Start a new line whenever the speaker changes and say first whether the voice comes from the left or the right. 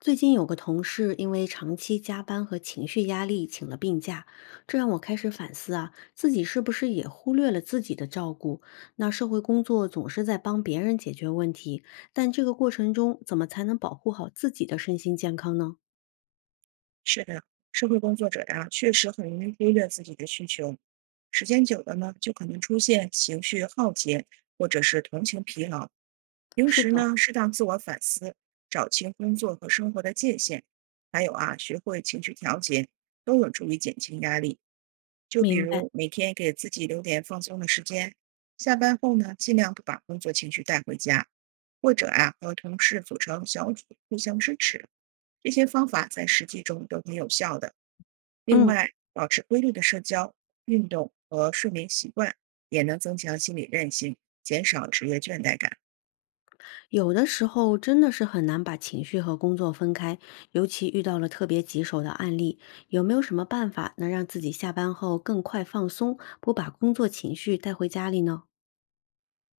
left: 最近有个同事因为长期加班和情绪压力请了病假，这让我开始反思啊，自己是不是也忽略了自己的照顾？那社会工作总是在帮别人解决问题，但这个过程中怎么才能保护好自己的身心健康呢？
right: 是的，社会工作者呀、确实很容易忽略自己的需求，时间久了呢，就可能出现情绪耗竭或者是同情疲劳。平
left: 是
right: 时
left: 的，
right: 呢，适当自我反思，找清工作和生活的界限，还有啊，学会情绪调节，都有助于减轻压力。就比
left: 明白。
right: 如 每天给自己留点放松的时间，下班后呢，尽量不把工作情绪带回家，或者啊，和同事组成小组互相支持，这些方法在实际中都很有效的。另
left: 嗯，
right: 外，保持规律的社交、运动和睡眠习惯，也能增强心理韧性，减少职业倦怠感。
left: 有的时候真的是很难把情绪和工作分开，尤其遇到了特别棘手的案例，有没有什么办法能让自己下班后更快放松，不把工作情绪带回家里呢？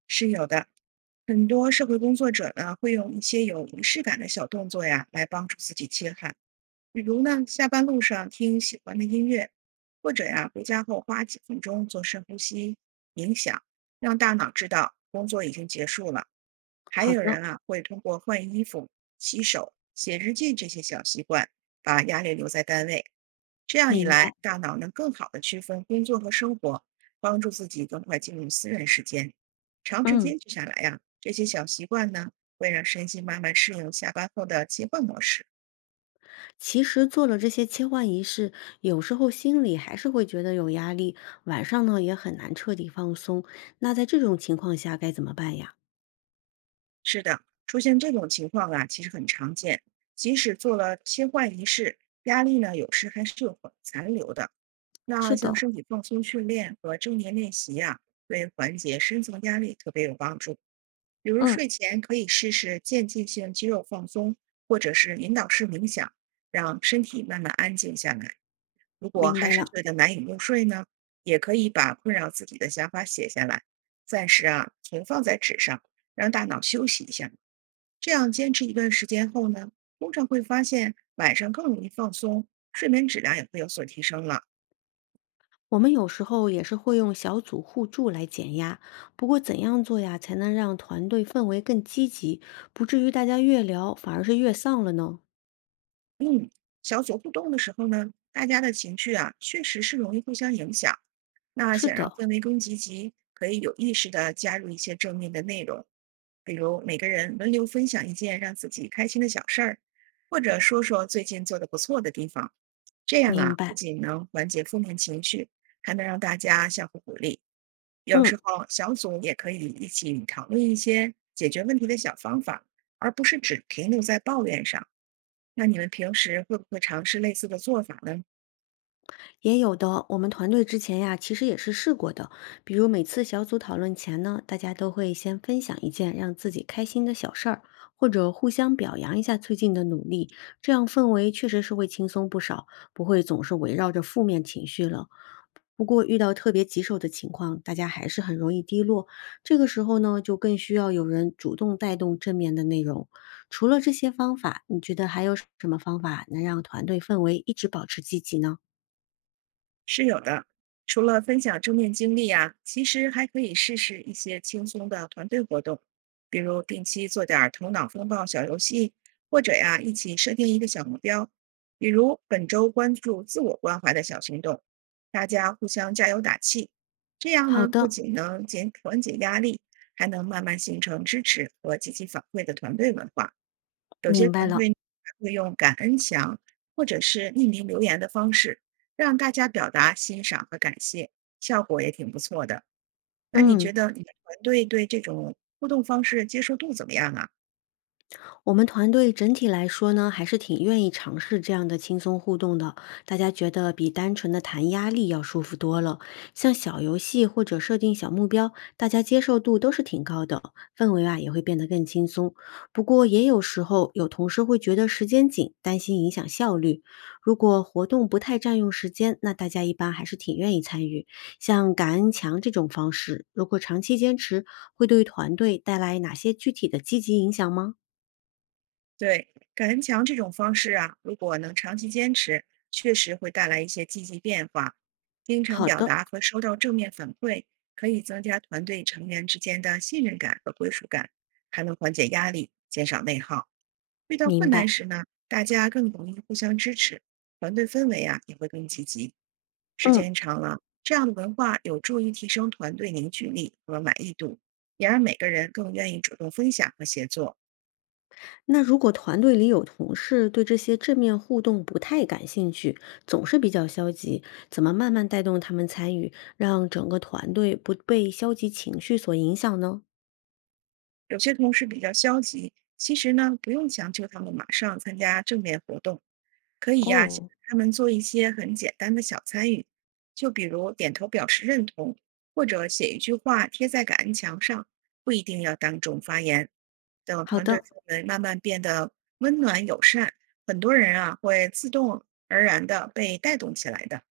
right: 是有的，很多社会工作者呢会用一些有仪式感的小动作呀来帮助自己切汗，比如呢下班路上听喜欢的音乐，或者呀回家后花几分钟做深呼吸冥想，让大脑知道工作已经结束了。还
left: 好
right: 有
left: 的，
right: 人啊，会通过换衣服、洗手、写日记这些小习惯，把压力留在单位。这样一
left: 明
right: 来，
left: 白。
right: 大脑能更好的区分工作和生活，帮助自己更快进入私人时间。长时
left: 嗯，
right: 间坚下来呀、这些小习惯呢，会让身心慢慢适应下班后的切换模式。
left: 其实做了这些切换仪式，有时候心里还是会觉得有压力，晚上呢也很难彻底放松。那在这种情况下该怎么办呀？
right: 是的，出现这种情况啊，其实很常见。即使做了切换仪式，压力呢有时还是有残留的。那
left: 是
right: 像
left: 的，
right: 身体放松训练和正念练习呀、对缓解深层压力特别有帮助。比如
left: 嗯，
right: 睡前可以试试渐进性肌肉放松，或者是引导式冥想，让身体慢慢安静下来。如果
left: 明
right: 还
left: 白
right: 是
left: 了。
right: 觉得难以入睡呢，也可以把困扰自己的想法写下来，暂时啊存放在纸上，让大脑休息一下。这样坚持一段时间后呢，通常会发现晚上更容易放松，睡眠质量也会有所提升了。
left: 我们有时候也是会用小组互助来减压，不过怎样做呀，才能让团队氛围更积极，不至于大家越聊反而是越丧了呢？
right: 小组互动的时候呢，大家的情绪啊，确实是容易互相影响。那
left: 是
right: 想让
left: 的，
right: 氛围更积极，可以有意识的加入一些正面的内容，比如每个人轮流分享一件让自己开心的小事儿，或者说说最近做的不错的地方。这样
left: 明
right: 啊，不
left: 白。
right: 仅能缓解负面情绪，还能让大家相互鼓励。有
left: 嗯。
right: 时候小组也可以一起讨论一些解决问题的小方法，而不是只停留在抱怨上。那你们平时会不会尝试类似的做法呢？
left: 也有的，我们团队之前呀，其实也是试过的。比如每次小组讨论前呢，大家都会先分享一件让自己开心的小事儿，或者互相表扬一下最近的努力，这样氛围确实是会轻松不少，不会总是围绕着负面情绪了。不过遇到特别棘手的情况，大家还是很容易低落。这个时候呢，就更需要有人主动带动正面的内容。除了这些方法，你觉得还有什么方法能让团队氛围一直保持积极呢？
right: 是有的，除了分享正面经历啊，其实还可以试试一些轻松的团队活动，比如定期做点儿头脑风暴小游戏，或者呀、一起设定一个小目标，比如本周关注自我关怀的小行动，大家互相加油打气。这样
left: 好
right: 呢，不
left: 的，
right: 仅能减缓解压力，还能慢慢形成支持和积极反馈的团队文化。有些
left: 明白
right: 团队
left: 了，
right: 还会用感恩墙或者是匿名留言的方式，让大家表达欣赏和感谢，效果也挺不错的。那你
left: 嗯，
right: 觉得你的团队对这种互动方式接受度怎么样啊？
left: 我们团队整体来说呢，还是挺愿意尝试这样的轻松互动的。大家觉得比单纯的谈压力要舒服多了。像小游戏或者设定小目标，大家接受度都是挺高的，氛围啊也会变得更轻松。不过也有时候有同事会觉得时间紧，担心影响效率。如果活动不太占用时间，那大家一般还是挺愿意参与。像感恩墙这种方式，如果长期坚持，会对团队带来哪些具体的积极影响吗？
right: 对，感恩墙这种方式啊，如果能长期坚持，确实会带来一些积极变化。经常
left: 好
right: 表
left: 的，
right: 达和收到正面反馈，可以增加团队成员之间的信任感和归属感，还能缓解压力，减少内耗。遇到
left: 明
right: 困难
left: 白。
right: 时呢，大家更容易互相支持，团队氛围啊也会更积极。时
left: 嗯，
right: 间长了，这样的文化有助于提升团队凝聚力和满意度，也让每个人更愿意主动分享和协作。
left: 那如果团队里有同事对这些正面互动不太感兴趣，总是比较消极，怎么慢慢带动他们参与，让整个团队不被消极情绪所影响呢？
right: 有些同事比较消极，其实呢，不用强求他们马上参加正面活动，可以呀、先
left: 哦，
right: 让他们做一些很简单的小参与，就比如点头表示认同，或者写一句话贴在感恩墙上，不一定要当众发言。等
left: 好
right: 团队
left: 的，
right: 氛围慢慢变得温暖友善，很多人啊会自动而然的被带动起来的。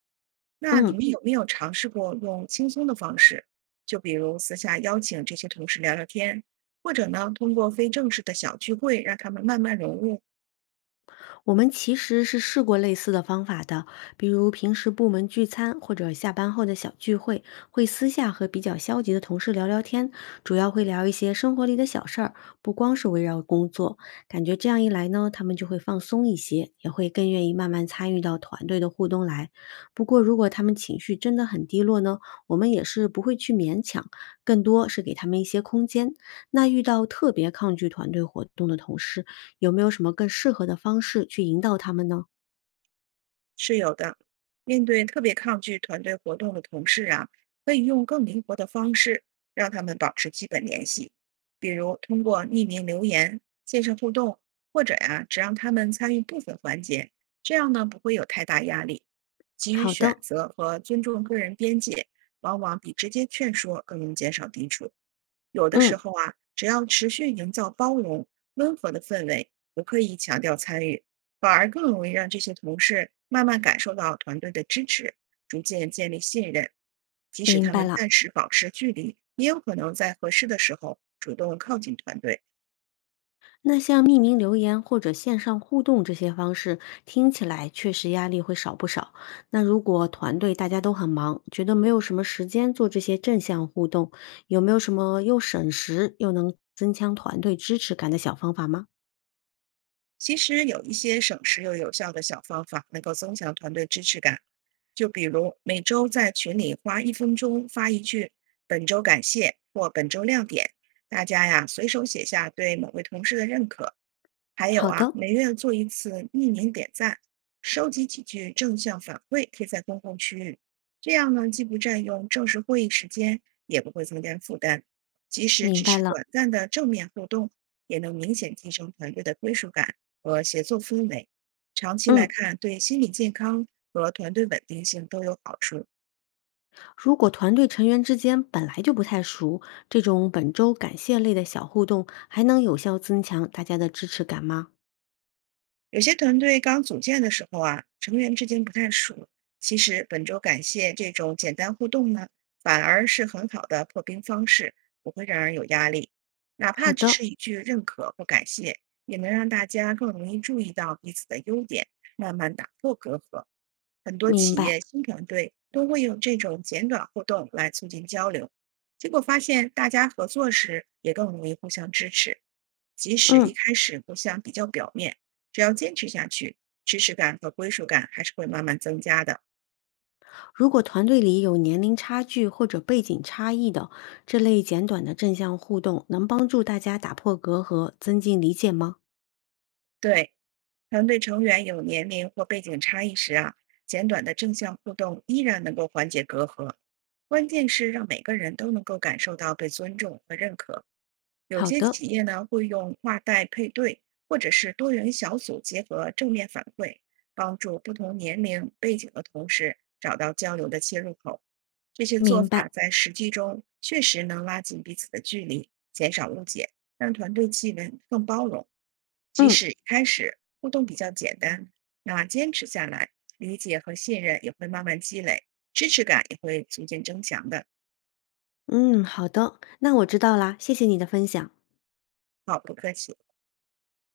right: 那你
left: 嗯。
right: 们有没有尝试过用轻松的方式，就比如私下邀请这些同事聊聊天，或者呢通过非正式的小聚会让他们慢慢融入？
left: 我们其实是试过类似的方法的，比如平时部门聚餐或者下班后的小聚会，会私下和比较消极的同事聊聊天，主要会聊一些生活里的小事儿，不光是围绕工作。感觉这样一来呢，他们就会放松一些，也会更愿意慢慢参与到团队的互动来。不过，如果他们情绪真的很低落呢，我们也是不会去勉强，更多是给他们一些空间。那遇到特别抗拒团队活动的同事，有没有什么更适合的方式去引导他们呢？
right: 是有的。面对特别抗拒团队活动的同事啊，可以用更灵活的方式让他们保持基本联系，比如通过匿名留言、线上互动，或者呀、只让他们参与部分环节，这样呢不会有太大压力。给予
left: 好
right: 选
left: 的，
right: 择和尊重个人边界，往往比直接劝说更能减少抵触。有的时
left: 嗯，
right: 候啊，只要持续营造包容、温和的氛围，不刻意强调参与，反而更容易让这些同事慢慢感受到团队的支持，逐渐建立信任。即使
left: 明
right: 他
left: 白
right: 们
left: 了。
right: 暂时保持距离，也有可能在合适的时候主动靠近团队。
left: 那像匿名留言或者线上互动这些方式，听起来确实压力会少不少。那如果团队大家都很忙，觉得没有什么时间做这些正向互动，有没有什么又省时又能增强团队支持感的小方法吗？
right: 其实有一些省时又有效的小方法，能够增强团队支持感。就比如每周在群里花一分钟发一句“本周感谢”或“本周亮点”，大家呀随手写下对某位同事的认可，还有
left: 好
right: 啊，
left: 的，
right: 每月做一次匿名点赞，收集几句正向反馈，贴在公共区域。这样呢，既不占用正式会议时间，也不会增加负担。即使
left: 明
right: 只
left: 白
right: 是
left: 了。
right: 短暂的正面互动，也能明显提升团队的归属感和协作氛围。长期来
left: 嗯。
right: 看，对心理健康和团队稳定性都有好处。
left: 如果团队成员之间本来就不太熟，这种本周感谢类的小互动，还能有效增强大家的支持感吗？
right: 有些团队刚组建的时候啊，成员之间不太熟。其实本周感谢这种简单互动呢，反而是很好的破冰方式，不会让人有压力。哪怕
left: 好
right: 只
left: 的，
right: 是一句认可或感谢，也能让大家更容易注意到彼此的优点，慢慢打破隔阂。很多
left: 明
right: 企
left: 白。
right: 业新团队都会用这种简短互动来促进交流，结果发现大家合作时也更容易互相支持，即使一
left: 嗯，
right: 开始互相比较表面。只要坚持下去，知识感和归属感还是会慢慢增加的。
left: 如果团队里有年龄差距或者背景差异的，这类简短的正向互动能帮助大家打破隔阂，增进理解吗？
right: 对，团队成员有年龄或背景差异时啊，简短的正向互动依然能够缓解隔阂。关键是让每个人都能够感受到被尊重和认可。有
left: 好
right: 些
left: 的，
right: 企业呢会用跨代配对或者是多元小组结合正面反馈，帮助不同年龄背景的同事找到交流的切入口。这些做
left: 明
right: 法
left: 白。
right: 在实际中确实能拉近彼此的距离，减少误解，让团队气氛更包容。即
left: 嗯
right: 使一开始互动比较简单，那坚持下来，理解和信任也会慢慢积累，支持感也会逐渐增强的。
left: 嗯，好的，那我知道啦，谢谢你的分享。
right: 好，不客气。